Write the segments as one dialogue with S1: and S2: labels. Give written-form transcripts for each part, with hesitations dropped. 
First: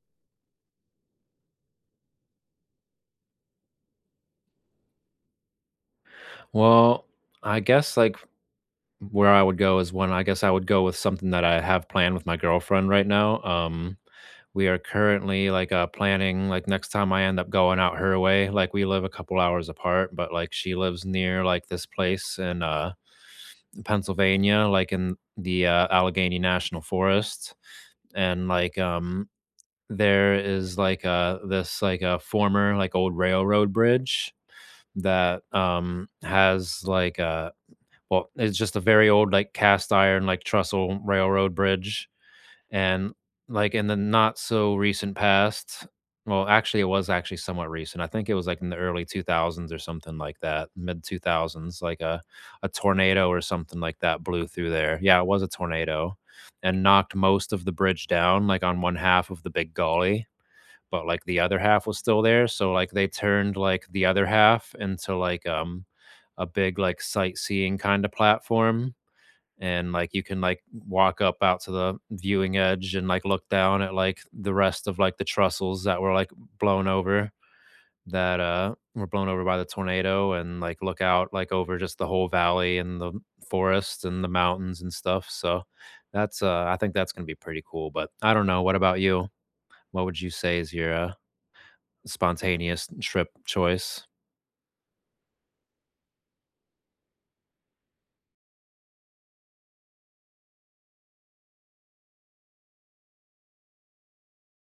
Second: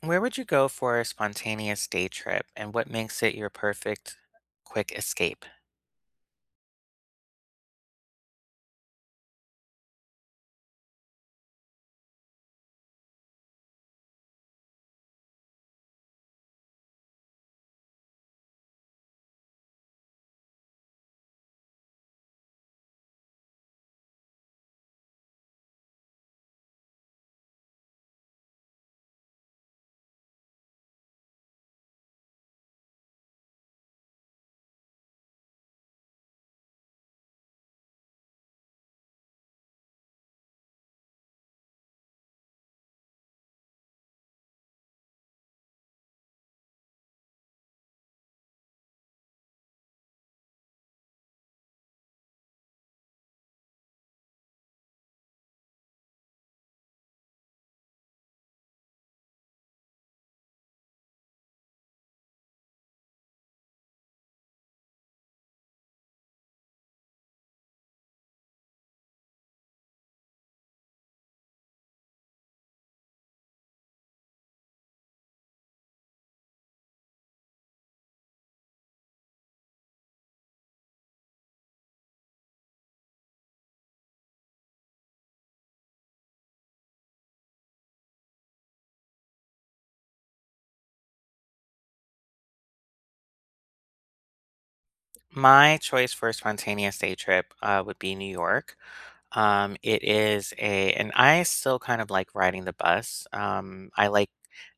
S1: Where would you go for a spontaneous day trip and what makes it your perfect quick escape?
S2: Well, I guess, where I would go is when I guess I would go with something that I have planned with my girlfriend right now. We are currently, planning, like, next time I end up going out her way, like, we live a couple hours apart, but, like, she lives near, like, this place in, Pennsylvania, like, in the, Allegheny National Forest, and, there is, this, like, a former, like, old railroad bridge that, has, like, a well, it's just a very old, like, cast iron, like, trestle railroad bridge, and, like, in the not so recent past well, actually, it was actually somewhat recent. I think it was, like, in the early 2000s or something like that, mid-2000s, like, a tornado or something like that blew through there. Yeah, it was a tornado and knocked most of the bridge down, like, on one half of the big gully, but, like, the other half was still there, so, like, they turned, like, the other half into, a big, like, sightseeing kinda platform and like you can like walk up out to the viewing edge and like look down at like the rest of like the trestles that were like blown over that were blown over by the tornado and like look out like over just the whole valley and the forest and the mountains and stuff so that's I think that's going to be pretty cool. But I don't know, what about you? What would you say is your spontaneous trip choice?
S1: My choice for a spontaneous day trip would be New York. And I still kind of like riding the bus. I like,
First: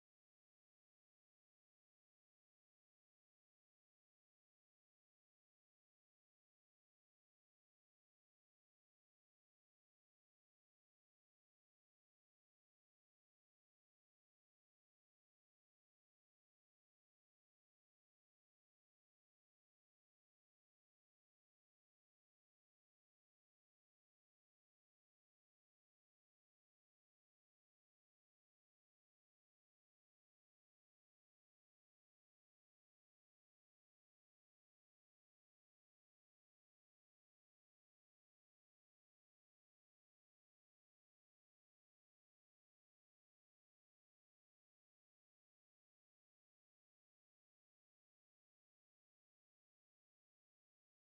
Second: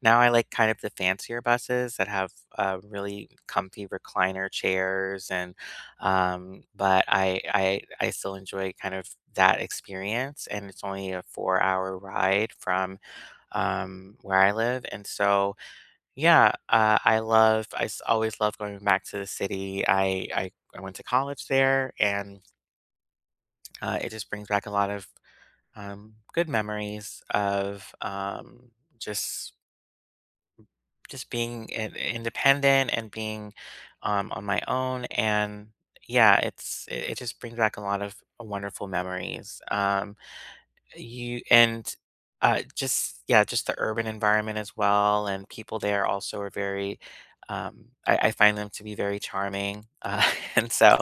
S1: now I like kind of the fancier buses that have really comfy recliner chairs and, but I still enjoy kind of that experience. And it's only a 4 hour ride from where I live. And so, yeah, I love, always love going back to the city. I went to college there and it just brings back a lot of good memories of just, just being independent and being on my own. And yeah, it just brings back a lot of wonderful memories. You and, just yeah, just the urban environment as well, and people there also are very, I find them to be very charming, and so,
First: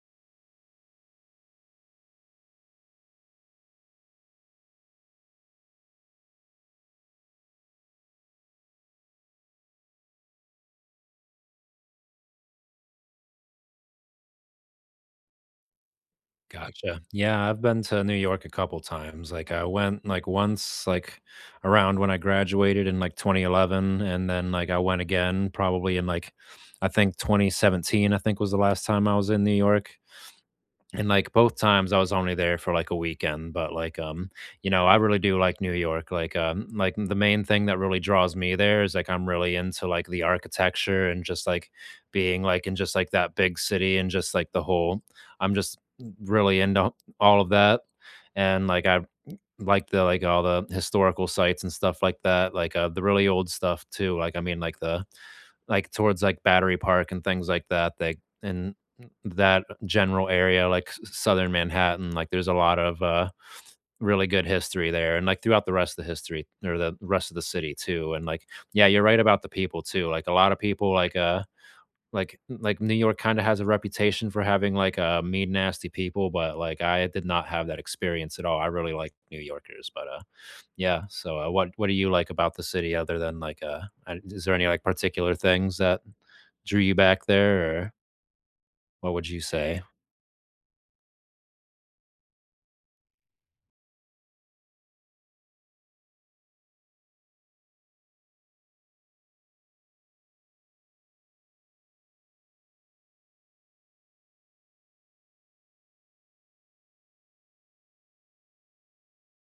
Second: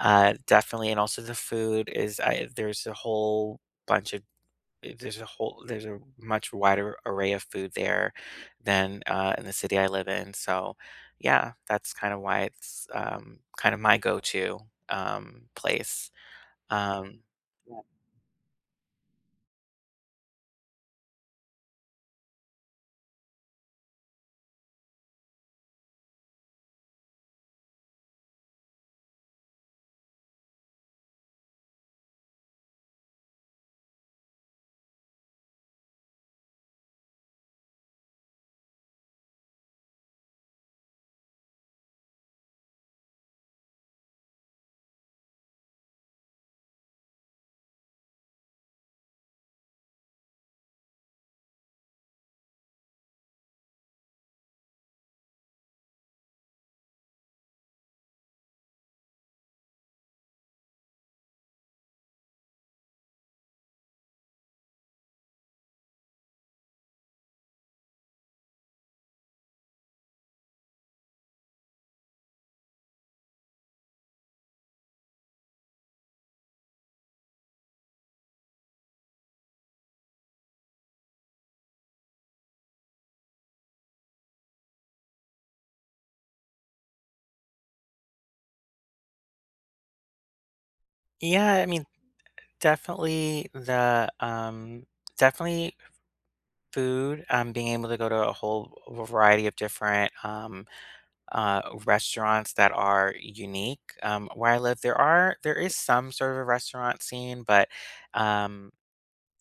S1: definitely, and also the food is I there's a whole bunch of eh, there's a much wider array of food there than, in the city I live in, so, yeah, that's kind of why it's, kind of my go-to, place,
S2: Gotcha.
S1: um.
S2: Yeah, I've been to New York a couple times. Like I went like once like around when I graduated in like 2011, and then like I went again probably in like I think 2017, I think, was the last time I was in New York, and, like, both times I was only there for, like, a weekend, but, you know, I really do like New York, like, the main thing that really draws me there is, like, I'm really into, like, the architecture and just, like, being, like, in just, like, that big city and just, like, the whole I'm just really into all of that, and, like, I like the like, all the historical sites and stuff like that, the really old stuff too, like, I mean, like, the like towards like Battery Park and things like that. They in that general area, like s- Southern Manhattan, like there's a lot of really good history there, and like throughout the rest of the history or the rest of the city too. And like, yeah, you're right about the people too. Like a lot of people, like New York kinda has a reputation for having, mean, nasty people, but, like, I did not have that experience at all. I really like New Yorkers, but, yeah, so, what do you like about the city other than, I is there any, like, particular things that drew you back there, or what would you say?
S1: Yeah, I mean Definitely definitely food, being able to go to a whole variety of different, restaurants that are unique. Where I live, there is some sort of a restaurant scene, but, um,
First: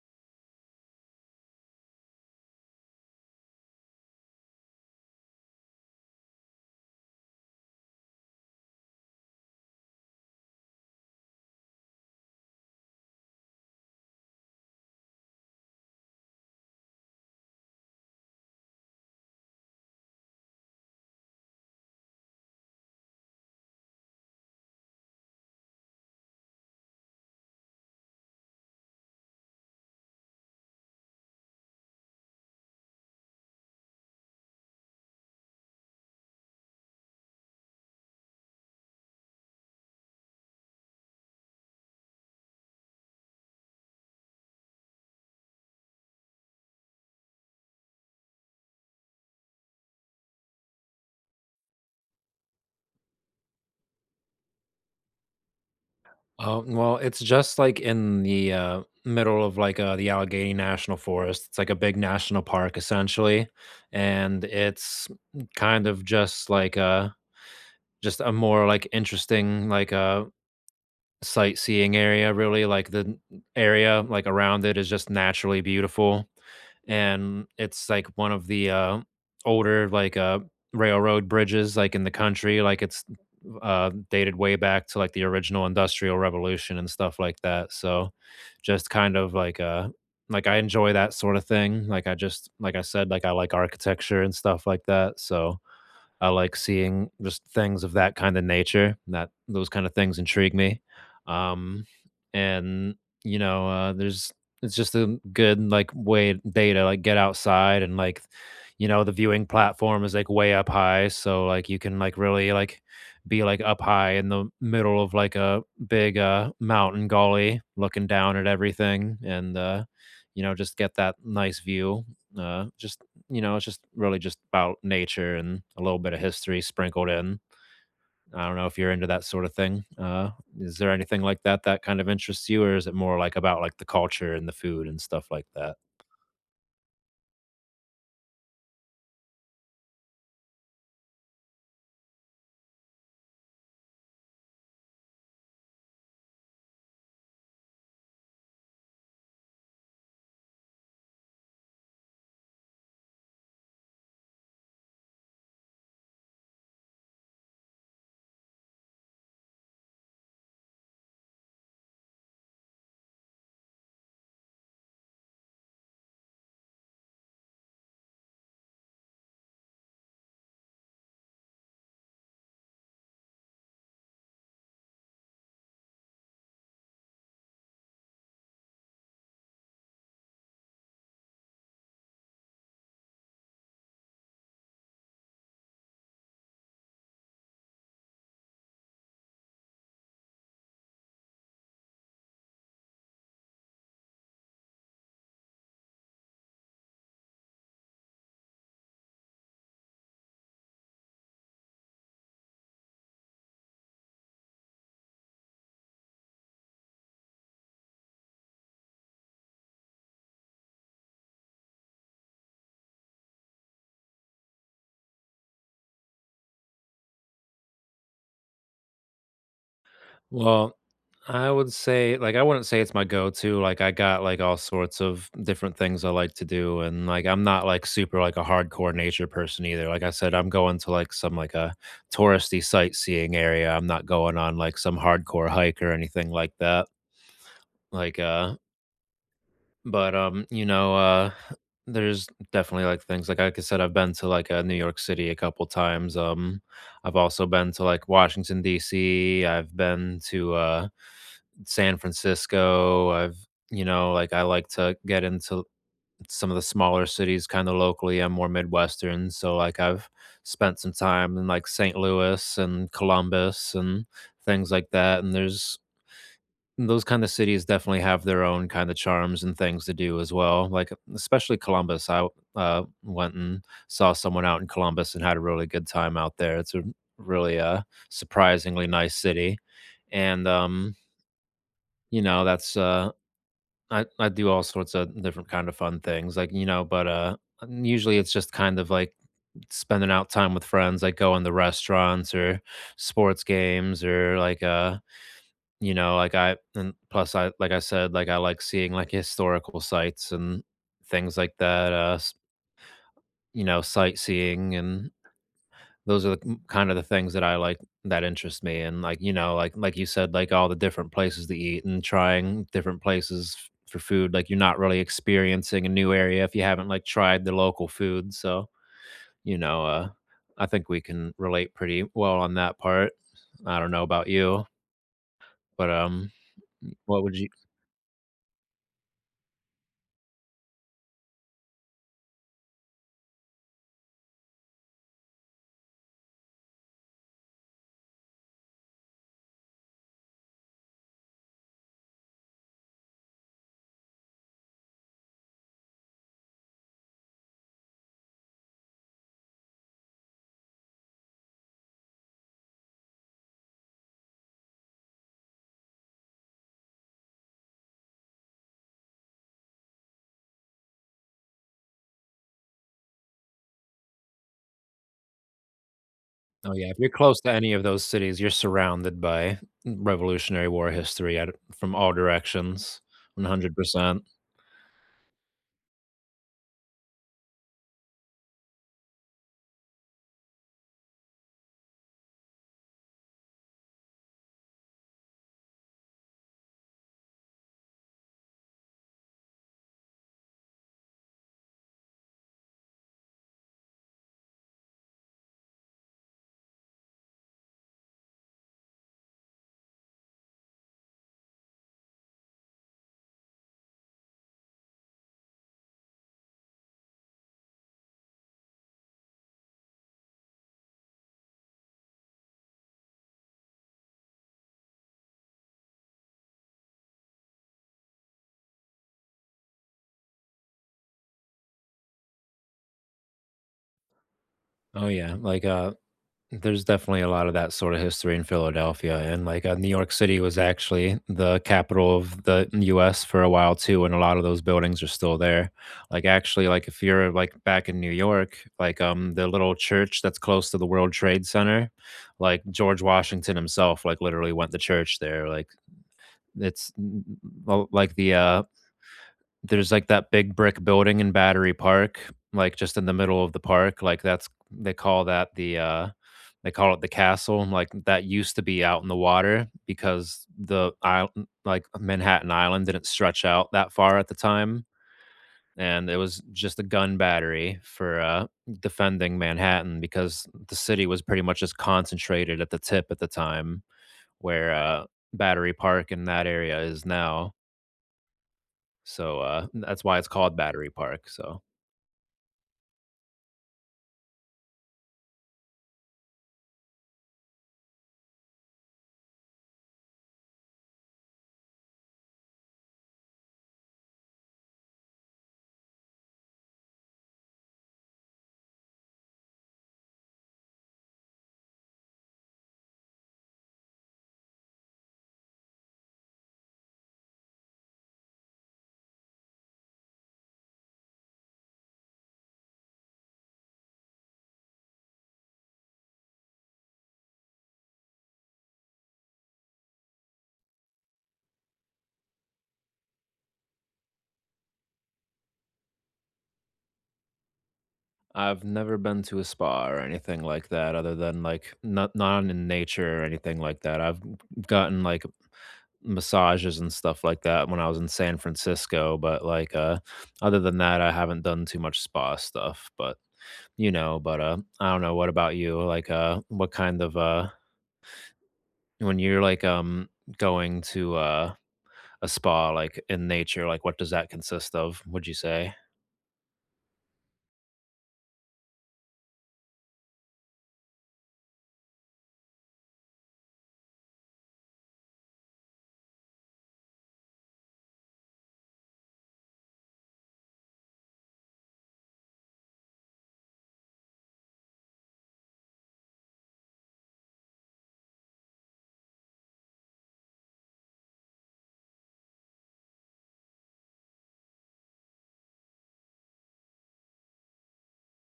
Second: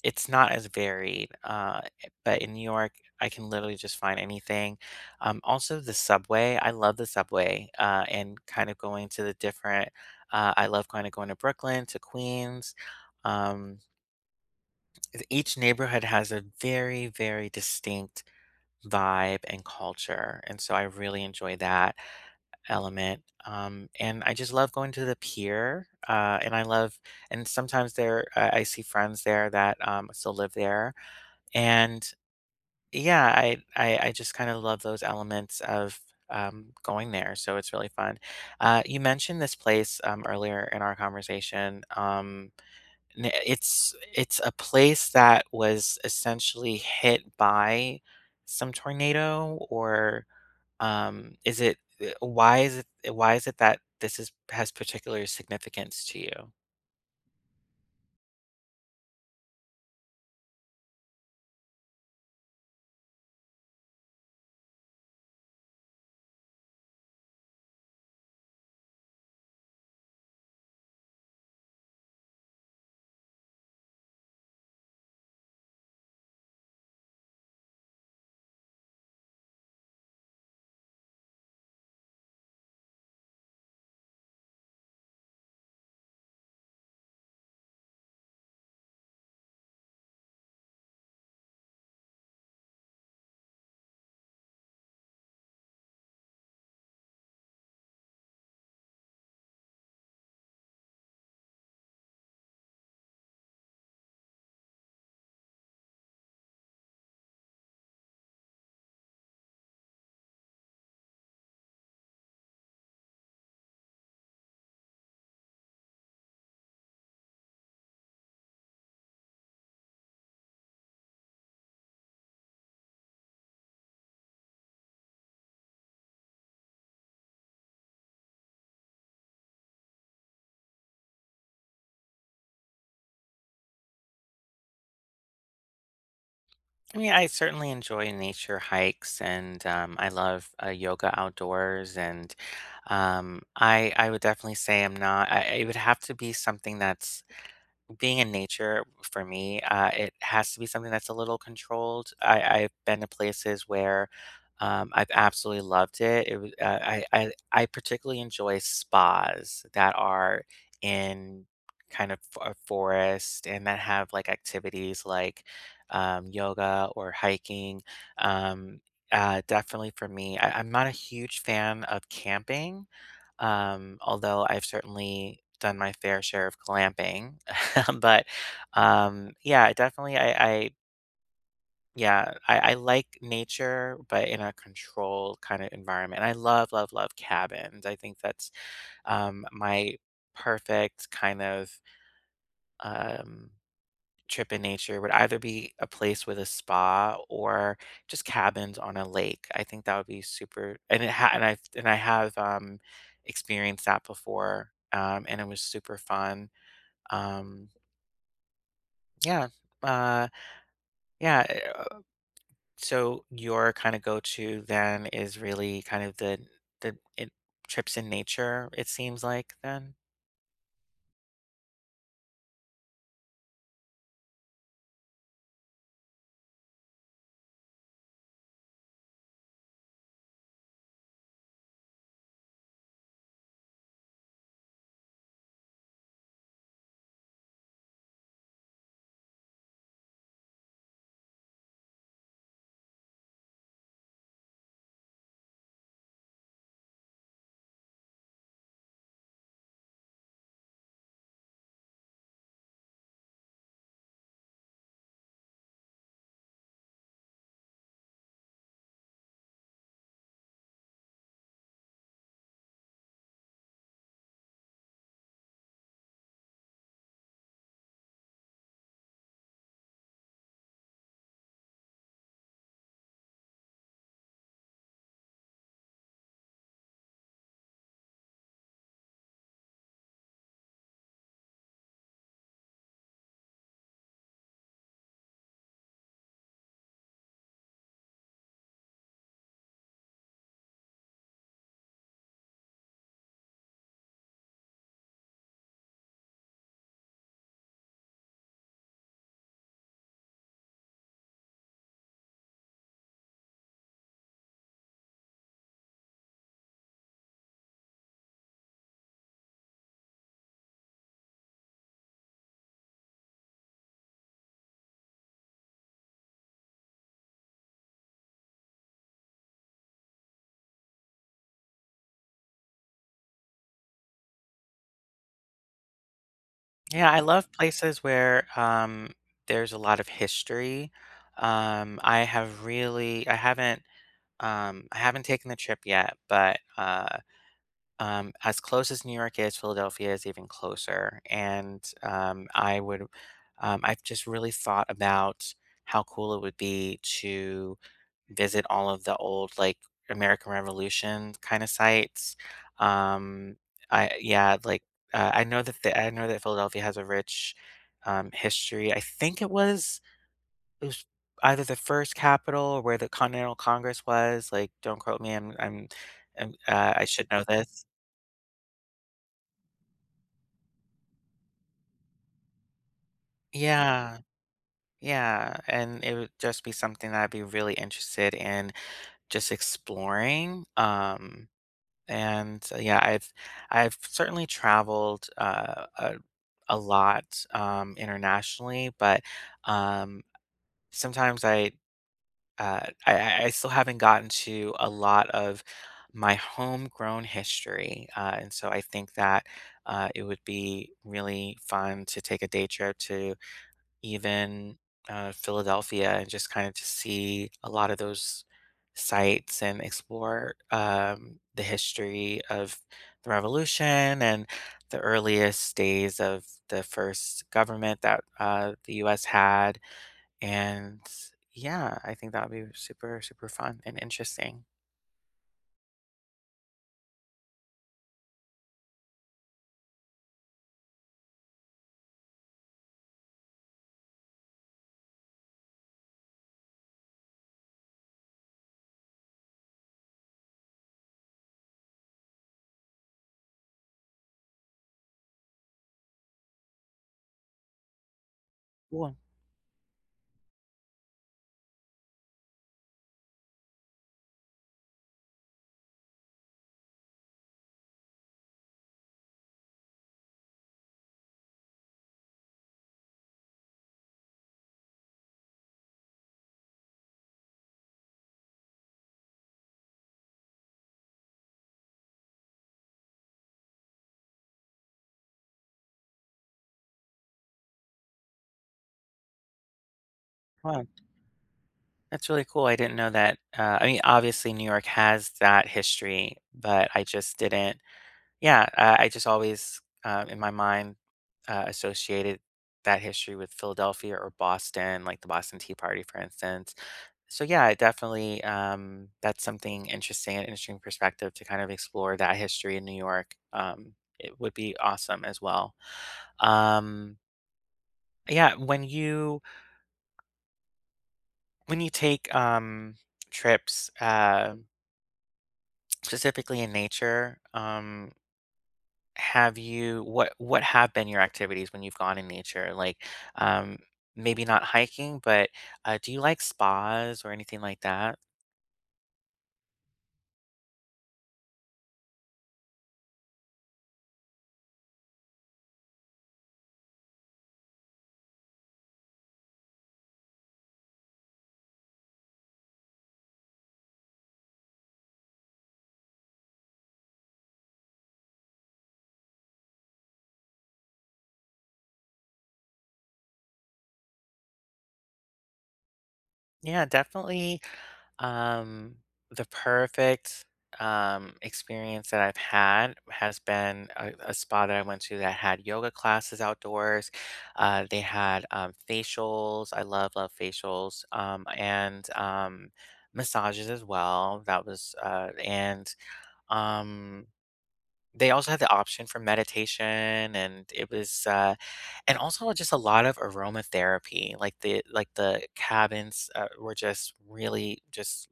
S1: it's not as varied, but in New York, I can literally just find anything. Also the subway, I love the subway, and kind of going to the different, I love kinda going to Brooklyn, to Queens, um, each neighborhood has a very, very distinct vibe and culture. And so I really enjoy that element. And I just love going to the pier. And I love, and sometimes there, I see friends there that still live there. And yeah, I just kind of love those elements of going there. So it's really fun. You mentioned this place earlier in our conversation. N it's a place that was essentially hit by some tornado or, why is it that this is has particular significance to you?
S2: Oh, well, it's just, like, in the, middle of, the Allegheny National Forest. It's, like, a big national park, essentially, and it's kind of just, just a more, interesting, sightseeing area, really, like, the n area, like, around it is just naturally beautiful, and it's, like, one of the, older, railroad bridges, like, in the country, like, it's, dated way back to, like, the original Industrial Revolution and stuff like that, so just kind of like, I enjoy that sorta thing, like, I just like I said, like, I like architecture and stuff like that, so I like seeing just things of that kind of nature, that those kind of things intrigue me. Um, and you know, there's it's just a good like way day to like get outside and like you know the viewing platform is like way up high, so like you can like really like be like up high in the middle of like a big mountain gully looking down at everything and you know just get that nice view just you know, it's just really just about nature and a little bit of history sprinkled in. I don't know if you're into that sort of thing. Is there anything like that that kind of interests you, or is it more like about like the culture and the food and stuff like that?
S1: I mean, I certainly enjoy nature hikes, and, I love, yoga outdoors, and, I would definitely say I'm not I it would have to be something that's being in nature for me, it has to be something that's a little controlled. I've been to places where I've absolutely loved it. It was I I particularly enjoy spas that are in kind of a forest and that have like activities like yoga or hiking. Um, definitely for me, I'm not a huge fan of camping although I've certainly done my fair share of glamping. But yeah, definitely, I yeah, I like nature, but in a controlled kind of environment. I love, love, love cabins. I think that's my perfect kind of um, trip in nature would either be a place with a spa or just cabins on a lake. I think that would be super, and it ha- and I have experienced that before and it was super fun. Um, yeah. Uh, yeah, eh, so your kind of go-to then is really kind of the it, trips in nature it seems like then.
S2: Well, I would say like, I wouldn't say it's my go-to, like, I got, like, all sorts of different things I like to do, and, like, I'm not, like, super, like, a hardcore nature person either, like I said, I'm going to, like, some, like, a touristy sightseeing area, I'm not going on, like, some hardcore hike or anything like that, like, uh but, you know, there's definitely, like, things like I said, I've been to, New York City a couple times, I've also been to, like, Washington DC, I've been to, San Francisco. I've, you know, like I like to get into some of the smaller cities kind of locally. I'm more Midwestern. So, like, I've spent some time in like St. Louis and Columbus and things like that. And there's those kind of cities definitely have their own kind of charms and things to do as well. Like, especially Columbus. I went and saw someone out in Columbus and had a really good time out there. It's a really surprisingly nice city. And, you know that's I do all sorts of different kind of fun things, like, you know, but, usually it's just kind of like spending out time with friends, like going to restaurants or sports games or you know, like I and plus I like I said, like I like seeing like historical sites and things like that, s you know, sightseeing and those are the m kind of the things that I like that interest me and, like, you know, like you said, like, all the different places to eat and trying different places f for food, like, you're not really experiencing a new area if you haven't, like, tried the local food, so, you know, I think we can relate pretty well on that part. I don't know about you, but,
S1: Yeah, I
S2: what would you
S1: love places where there's a lot of history. I have really I haven't taken the trip yet, but, as close as New York is, Philadelphia is even closer, and, I've just really thought about how cool it would be to visit all of the old, like, American Revolution kinda sites. Um, I yeah, like, I know that Philadelphia has a rich, history. I think it was either the first Capitol or where the Continental Congress was. Like, don't quote me, I'm
S2: Oh, yeah, if
S1: I
S2: you're
S1: should
S2: close
S1: know
S2: to any of
S1: this.
S2: those cities, you're surrounded by Revolutionary War history at from all directions,
S1: Yeah,
S2: 100%.
S1: yeah, and it would just be something that I'd be really interested in just exploring, and, yeah, I've certainly traveled, a lot, internationally, but, um, sometimes Uh, I I still haven't gotten to a lot of my homegrown history, and so I think that it would be really fun to take a day trip to even Philadelphia and just kind of to see a lot of those sites and explore the history of the revolution and the earliest days of the first government that the U.S. had. And yeah, I think that would be super, super fun and interesting.
S2: Oh, yeah, there's definitely a lot of that sort of history in Philadelphia, and New York City was actually the capital of the U.S. for a while too, and a lot of those buildings are still there. Like actually, like if you're like back in New York, the little church that's close to the World Trade Center, like George Washington himself, like literally went to church there. Like it's n- n- well, like the
S1: Cool.
S2: there's, like, that big brick building in Battery Park, like, just in the middle of the park, like, that's they call that the, they call it the castle, like, that used to be out in the water because the isl like, Manhattan Island didn't stretch out that far at the time, and it was just a gun battery for, defending Manhattan because the city was pretty much just concentrated at the tip at the time where, Battery Park in that area is now, so, that's why it's called
S1: Wow.
S2: Battery Park, so
S1: That's really cool. I didn't know that. I mean, obviously, New York has that history, but I just didn't. Yeah, I just always, in my mind, associated that history with Philadelphia or Boston, like the Boston Tea Party, for instance. So yeah, it definitely that's something interesting, an interesting perspective to kind of explore that history in New York. It would be awesome as well. Um, Yeah, when you take, trips, specifically in nature, have you what have been your activities when you've gone in nature? Like, um, maybe not hiking, but, do you like spas or anything like that?
S2: I've never been to a spa or anything like that other than like not in nature or anything like that. I've gotten like massages and stuff like that when I was in San Francisco, but other than that I haven't done too much spa stuff, but you know, but I don't know, what about you? Like what kind of when you're going to a spa like in nature, like what does that consist of, would you say?
S1: Yeah, definitely. Um, the perfect, experience that I've had has been a spa that I went to that had yoga classes outdoors. They had facials. I love, love facials. And massages as well. That was, and um, they also had the option for meditation, and it was and also just a lot of aromatherapy. Like the cabins were just really just,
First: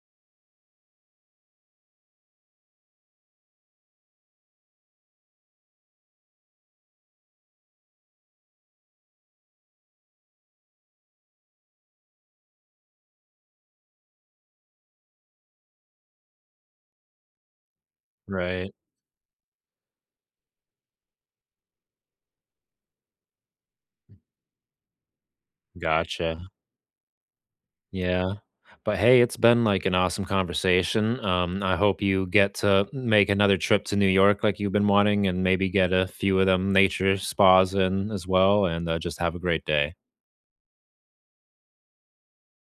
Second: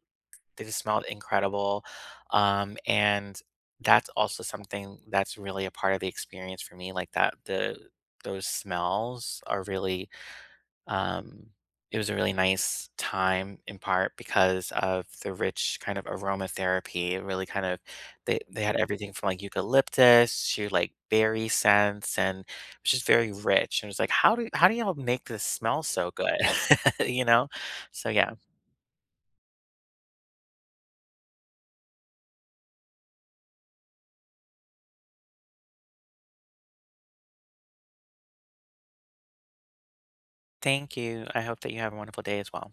S1: they just smelled incredible. And that's also something that's really a part of the experience for me, like that the those smells are really um, it was a really nice time in part because of the rich kind of aromatherapy. It really kind of, they
S2: Right.
S1: had everything from like eucalyptus to like berry scents, and it was just very rich. And it was like, how do y'all make this smell so good?
S2: Gotcha.
S1: You know? So yeah.
S2: Yeah. But hey, it's been like an awesome conversation. I hope you get to make another trip to New York like you've been wanting and maybe get a few of them nature spas in as well. And just have a great day.
S1: Thank you. I hope that you have a wonderful day as well.